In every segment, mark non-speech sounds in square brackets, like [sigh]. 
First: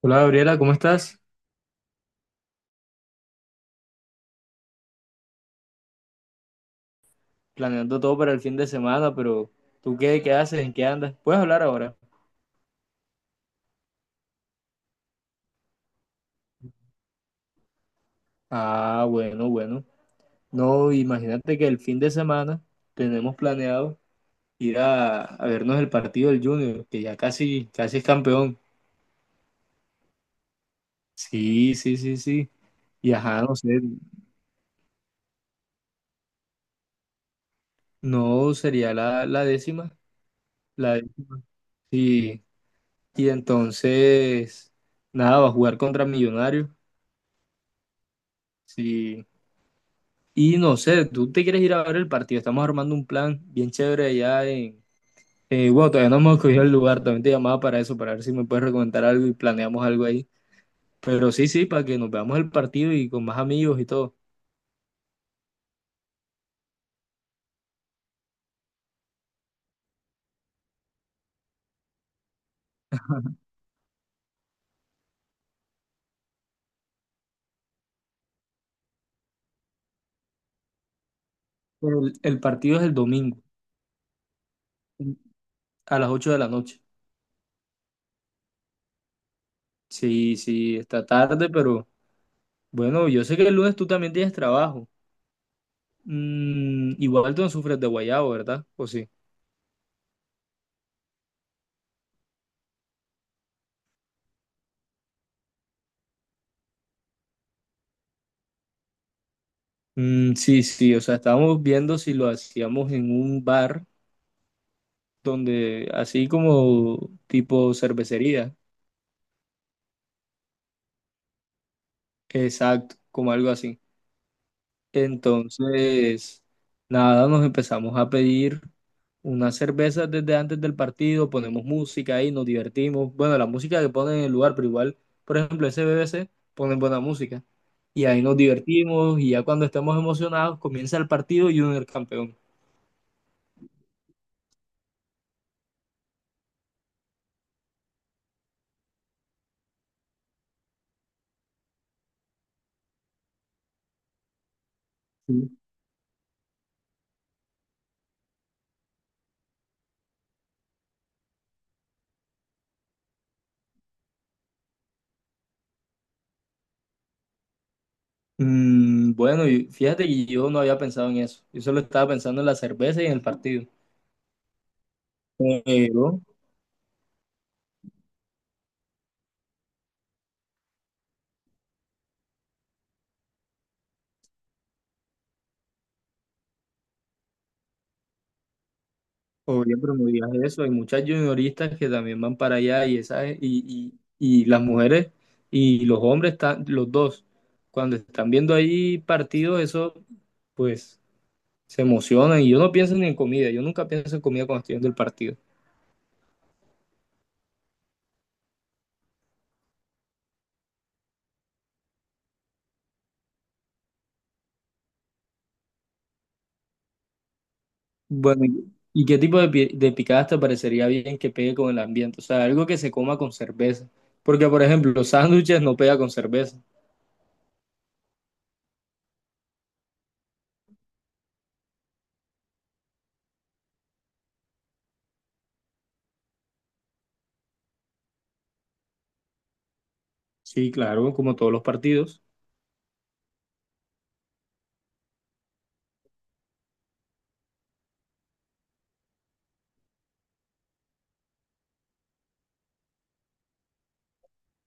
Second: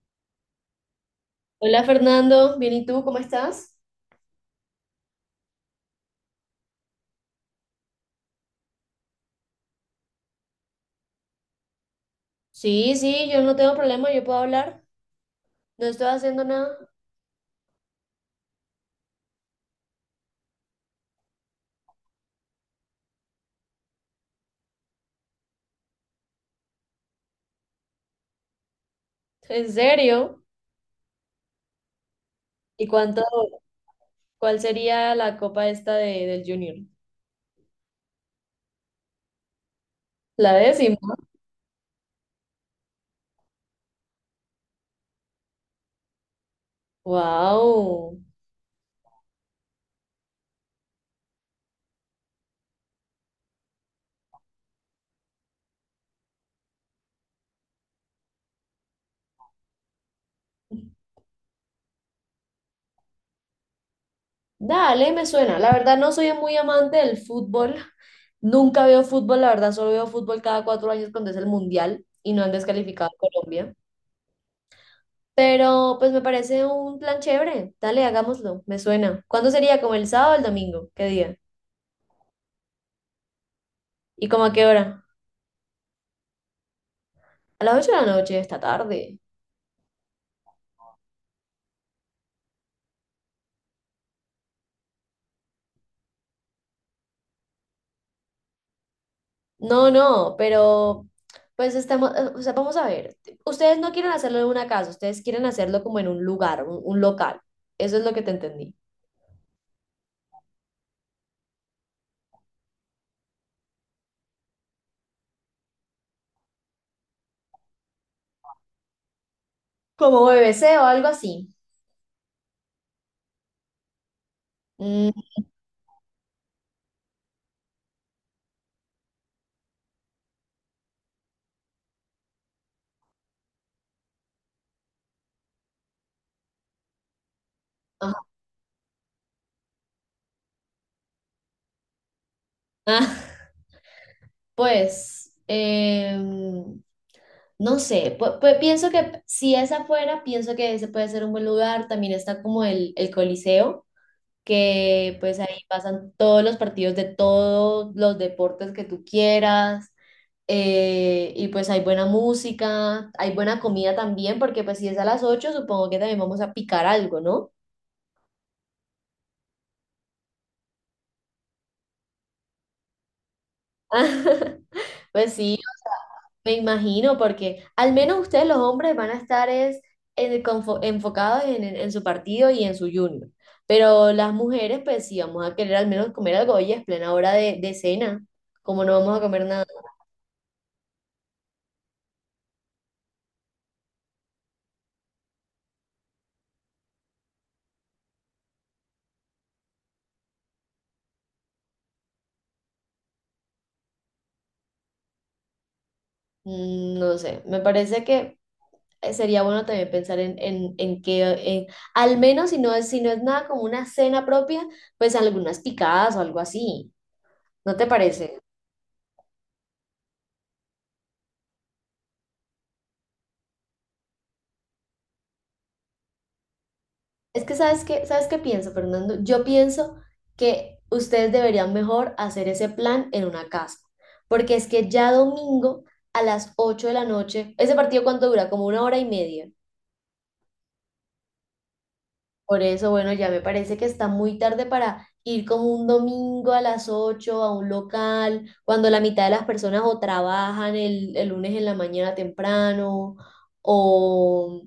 Hola Gabriela, ¿cómo estás? Hola Fernando, bien, ¿y tú cómo estás? Planeando todo para el fin de semana, pero ¿tú qué haces? ¿En qué andas? ¿Puedes hablar ahora? Sí, sí, yo no tengo problema, yo puedo hablar, no estoy haciendo nada. Ah, bueno, bueno. No, imagínate que el fin de semana tenemos planeado ir a vernos el partido del Junior, que ya casi, casi es campeón. [laughs] ¿En serio? Sí, sí, sí, sí. ¿Y Y ajá, no sé, cuál sería la copa esta de, del Junior? no sería la décima, La la décima. décima. Sí. Y entonces, nada, va a jugar contra Millonarios. Wow. Sí. Y no sé, tú te quieres ir a ver el partido. Estamos armando un plan bien chévere allá en. Bueno, todavía no hemos cogido el lugar. También te llamaba para eso, para ver si me puedes recomendar algo y planeamos algo ahí. Pero sí, sí, para que nos veamos el partido y con más amigos y todo. Dale, me suena. La verdad no soy muy amante del fútbol. [laughs] Nunca veo fútbol, la verdad solo veo fútbol cada 4 años cuando es el mundial y no han descalificado a Colombia. Pero pues me parece un plan chévere. Dale, hagámoslo, me suena. ¿Cuándo sería? ¿Como el sábado o el domingo? ¿Qué día? Pero el partido es el domingo, ¿Y como a qué hora? a las 8 de la noche. A las 8 de la noche, esta tarde. Sí, sí, está tarde, pero bueno, yo sé que el lunes tú también tienes trabajo. Igual tú no sufres de guayabo, ¿verdad? ¿O sí? No, no, pero pues estamos, o sea, vamos a ver. Ustedes no quieren hacerlo en una casa, ustedes quieren hacerlo como en un lugar, un local. Eso es lo que te entendí. Mm, sí, sí, o sea, estábamos viendo si lo hacíamos en un bar donde así como tipo cervecería, Como BBC o algo así. exacto, como algo así. Mm, Entonces, nada, nos empezamos a pedir unas cervezas desde antes del partido, ponemos música ahí, nos divertimos. Bueno, la música que ponen en el lugar, pero igual, por ejemplo, ese BBC ponen buena música. Y ajá. ahí [laughs] nos divertimos y ya cuando estemos emocionados comienza el partido y uno es el campeón. Ah, pues, no sé, pienso que si es afuera, pienso que ese puede ser un buen lugar. También está como el Coliseo. Que pues Sí. ahí pasan todos los partidos de todos los deportes que tú quieras. Y pues hay buena música, hay buena comida también, porque pues si es a las 8 supongo que también vamos a picar algo, ¿no? Mm, bueno, y fíjate que yo no había pensado en eso. Yo solo estaba pensando en la cerveza y en el partido. [laughs] Pues sí, Pero me imagino, porque al menos ustedes los hombres van a estar enfocados en su partido y en su junior. Pero las mujeres, pues sí, vamos a querer al menos comer algo, oye, es plena hora de cena, como no vamos a comer nada. obvio promovías eso. Hay muchas junioristas que también van para allá y las mujeres y los hombres, están, los dos, cuando están viendo ahí partidos, eso pues se emocionan. Y yo no pienso ni en comida, yo nunca pienso en comida cuando estoy viendo el partido. Mm, no sé, me parece que sería bueno también pensar en que, al menos si no es nada como una cena propia, pues algunas picadas o algo así. ¿No te parece? Bueno, ¿y qué tipo de picadas te parecería bien que pegue con el ambiente? O sea, algo que se coma con cerveza. Porque, por ejemplo, los sándwiches no pega con cerveza. Es que ¿sabes qué pienso, Fernando? Yo pienso que ustedes deberían mejor hacer ese plan en una casa, porque es que ya domingo a las 8 de la noche, ese partido cuánto dura, como una hora y media. Sí, claro, como todos los partidos. Por eso, bueno, ya me parece que está muy tarde para ir como un domingo a las 8 a un local, cuando la mitad de las personas o trabajan el lunes en la mañana temprano o,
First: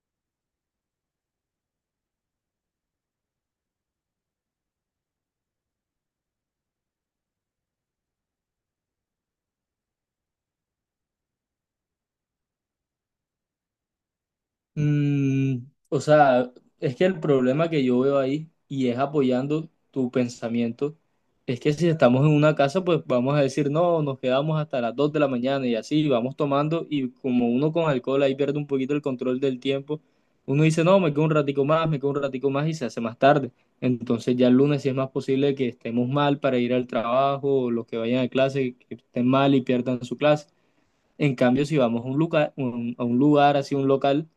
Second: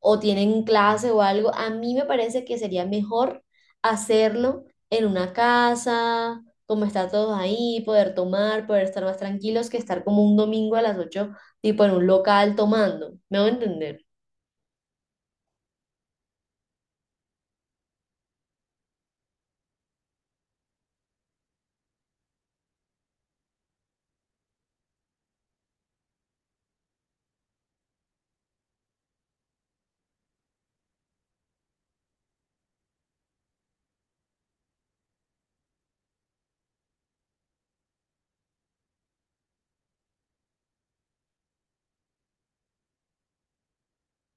o tienen clase o algo. A mí me parece que sería mejor hacerlo en una casa, como estar todos ahí, poder tomar, poder estar más tranquilos que estar como un domingo a las 8 tipo en un local tomando. ¿Me voy a entender? Mm, o sea, es que el problema que yo veo ahí, y es apoyando tu pensamiento, es que si estamos en una casa, pues vamos a decir, no, nos quedamos hasta las 2 de la mañana y así, vamos tomando y como uno con alcohol ahí pierde un poquito el control del tiempo, uno dice, no, me quedo un ratico más, me quedo un ratico más y se hace más tarde. Entonces ya el lunes sí es más posible que estemos mal para ir al trabajo, o los que vayan a clase, que estén mal y pierdan su clase. En cambio, si vamos a un lugar, a un lugar, así un local,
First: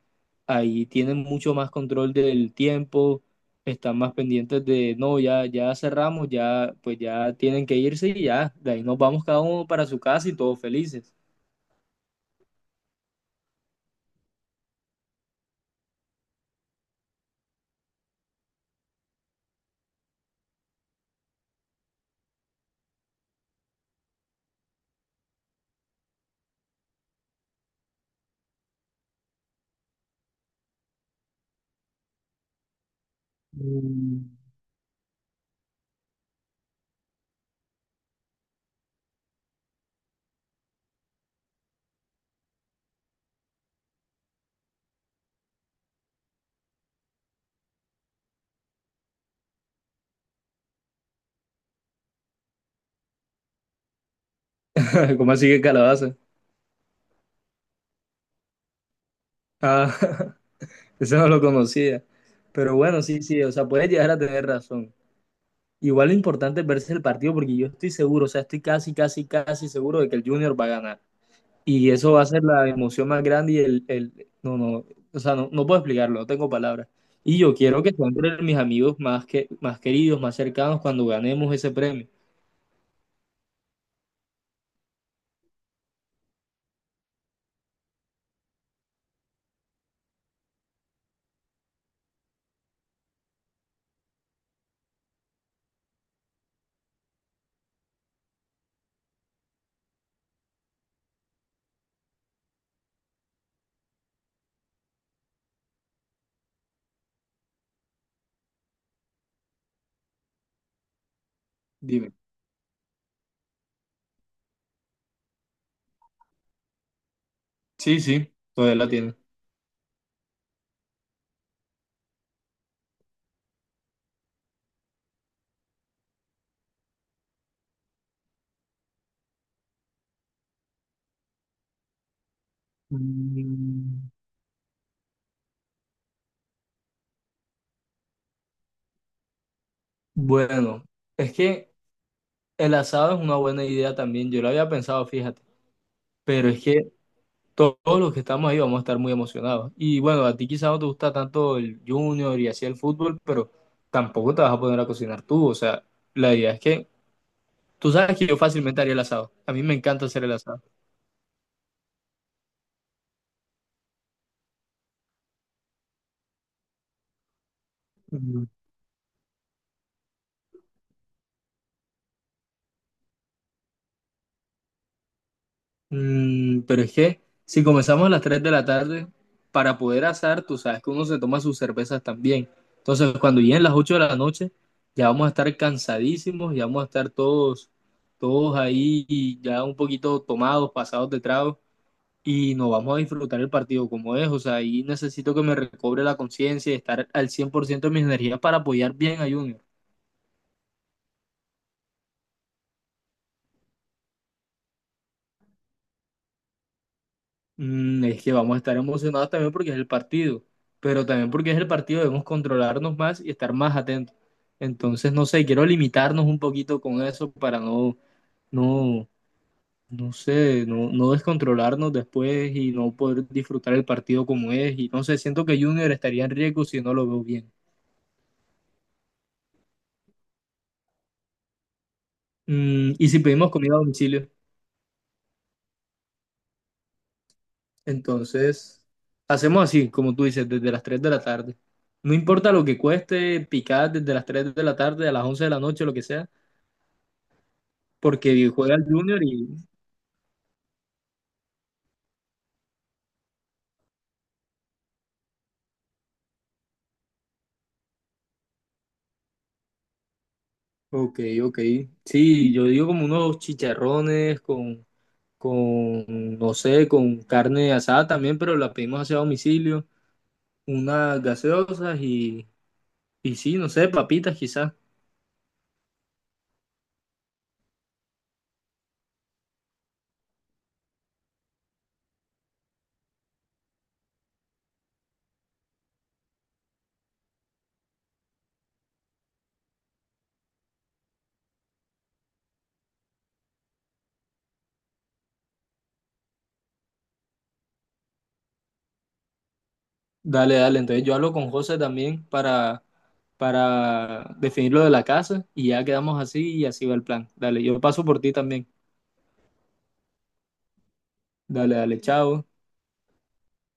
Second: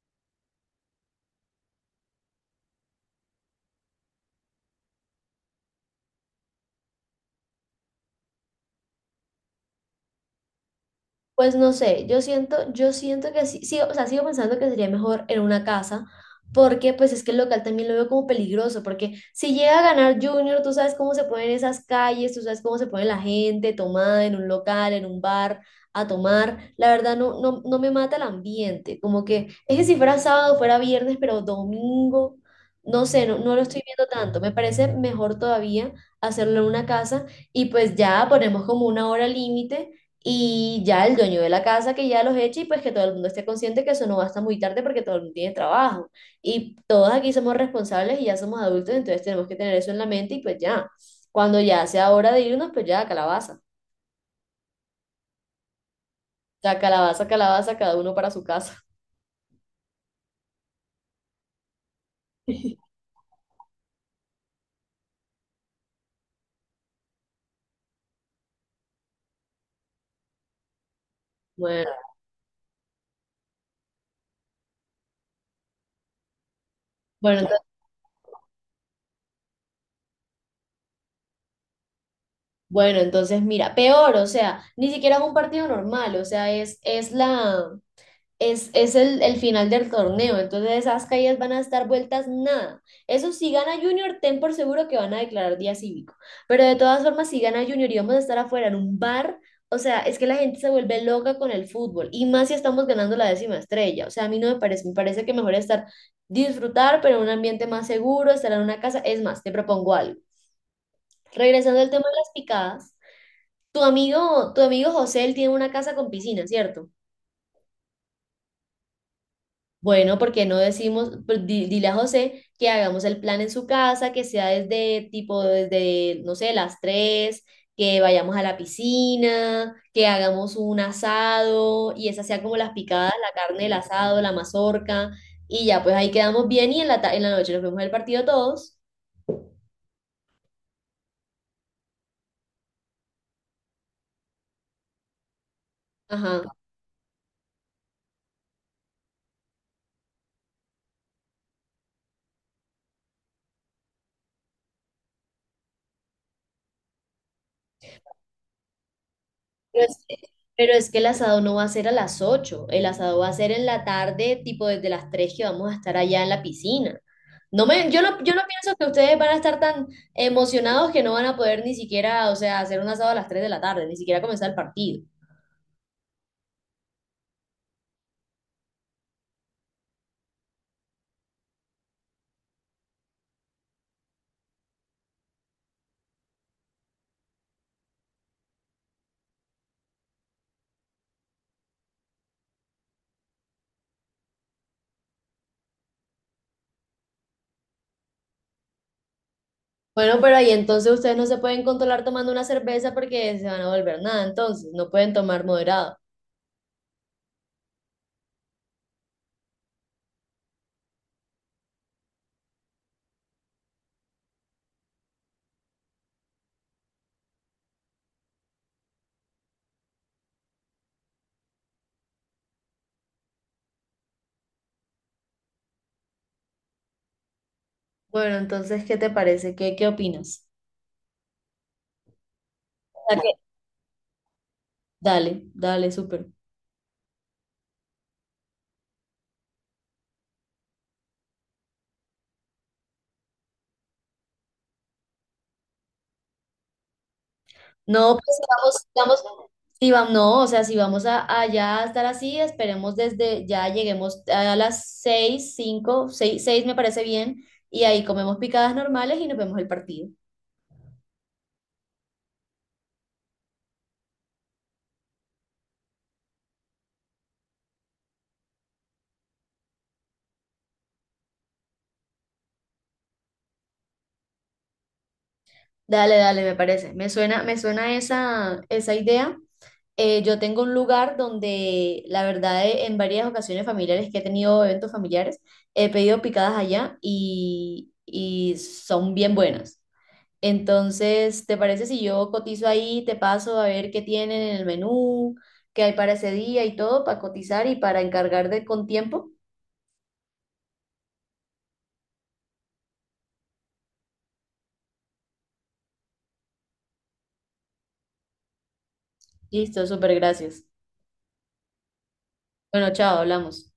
ahí tienen mucho más control del tiempo, están más pendientes de, no, ya, ya cerramos, ya, pues ya tienen que irse y ya, de ahí nos vamos cada uno para su casa y todos felices. Pues no sé, yo siento que sí, sí, o sea, sigo pensando que sería mejor en una casa, porque pues es que el local también lo veo como peligroso, porque si llega a ganar Junior, tú sabes cómo se ponen esas calles, tú sabes cómo se pone la gente tomada en un local, en un bar, a tomar, la verdad no, no, no me mata el ambiente, como que es que si fuera sábado, fuera viernes, pero domingo, no sé, no, no lo estoy viendo Mm. tanto, me parece mejor todavía hacerlo en una casa y pues ya ponemos como una hora límite y ya el dueño de la casa que ya los eche y pues que todo el mundo esté consciente que eso no va hasta muy tarde porque todo el mundo tiene trabajo. Y todos aquí somos responsables y ya somos adultos, entonces tenemos que tener eso en la mente y pues ya, cuando ya sea hora de irnos, pues ya, calabaza. [laughs] ¿Cómo así que calabaza? Ya, calabaza, calabaza, cada uno para su casa. Ah, [laughs] eso no lo conocía. Pero [laughs] bueno, sí, sí, o sea, puedes llegar a tener razón. Igual lo importante es verse el partido porque yo estoy seguro, o sea, estoy casi, casi, casi seguro de que el Junior va a ganar. Y Bueno, eso va a ser la emoción más grande y el no, no, o sea, no, no puedo explicarlo, no tengo palabras. Y bueno, yo quiero que sean entre mis amigos más, que, más queridos, más cercanos cuando ganemos ese premio. Entonces mira, peor, o sea, ni siquiera es un partido normal, o sea, es la, es el final del torneo, entonces esas caídas van a estar vueltas nada. Eso si gana Junior, ten por seguro que van a declarar día cívico. Pero de todas formas, si gana Junior y vamos a estar afuera en un bar, o sea, es que la gente se vuelve loca con el fútbol y más si estamos ganando la décima estrella. O sea, a mí no me parece, me parece que mejor estar disfrutar, pero en un ambiente más seguro, estar en una casa. Es más, te propongo algo. Regresando al tema Dime. de las picadas, tu amigo José, él tiene una casa con piscina, ¿cierto? Sí, sí, todavía la tiene. Bueno, porque no decimos, pues, dile a José que hagamos el plan en su casa, que sea desde tipo, desde, no sé, las 3 que vayamos a la piscina, que hagamos un asado y esa sea como las picadas, la carne, el Mm, asado, la mazorca y ya, pues ahí quedamos bien y en en la noche nos vemos el partido todos. bueno, es que el asado es una buena idea también. Yo lo había pensado, fíjate. Ajá. Pero es que todos los que estamos ahí vamos a estar muy emocionados. Y bueno, a ti quizás no te gusta tanto el junior y así el fútbol, pero tampoco te vas a poner a cocinar tú. O sea, la idea es que tú sabes que yo fácilmente haría el asado. A mí me Pero es, encanta que hacer el asado. pero es que el asado no va a ser a las 8. El asado va a ser en la tarde, tipo desde las 3 que vamos a estar allá en la piscina. No me, yo no, yo no Mm. pienso que ustedes van a estar tan emocionados que no van a poder ni siquiera, o sea, hacer un asado a las 3 de la tarde, ni siquiera comenzar el partido. Pero es que si comenzamos a las 3 de la tarde, para poder asar, tú sabes que uno se toma sus cervezas también. Entonces, cuando lleguen las 8 de la noche, ya vamos a estar cansadísimos, ya vamos a estar todos, todos ahí y ya un poquito tomados, pasados de trago, y nos vamos a disfrutar el partido como es. O sea, ahí necesito que me recobre la conciencia y estar al 100% de mis energías para apoyar bien a Junior. Bueno, pero ahí entonces ustedes no se pueden controlar tomando una cerveza porque se van a volver nada, entonces no pueden tomar moderado. Es que vamos a estar emocionados también porque es el partido, pero también porque es el partido debemos controlarnos más y estar más atentos. Entonces, no sé, quiero limitarnos un poquito con eso para no, no, no sé, no, no descontrolarnos después y no poder disfrutar el partido como es. Y no sé, siento que Junior estaría en riesgo si no lo veo bien. Bueno, entonces, ¿qué te parece? ¿Qué opinas? O Y si sea que- pedimos comida a domicilio, Dale, dale, súper. entonces hacemos así, como tú dices, desde las 3 de la tarde. No importa lo que cueste, picar desde las 3 de la tarde a las 11 de la noche, lo que sea. No, pues Porque juega el Junior si vamos, y... si vamos, no, o sea, si vamos a, allá a estar así, esperemos desde, ya lleguemos a las 6, cinco, seis, seis me parece bien, y ahí comemos picadas normales y nos vemos el partido. Ok, ok. Sí, yo digo como unos chicharrones con, no sé, con carne asada también, pero la pedimos hacia domicilio. Unas gaseosas y sí, no sé, papitas quizás. Dale, dale, me parece. Me suena esa idea. Yo tengo un lugar donde, la verdad, en varias ocasiones familiares que he tenido eventos familiares, he pedido picadas allá y son bien buenas. Entonces, ¿te parece si yo cotizo ahí, te paso a ver qué tienen en el menú, qué hay para ese día y todo, para cotizar y para encargar de con tiempo? Dale, dale. Entonces yo hablo con José también para definir lo de la casa y ya quedamos así y así va el plan. Dale, yo paso por ti también. Listo, súper gracias. Dale, dale, chao. Bueno, chao, hablamos.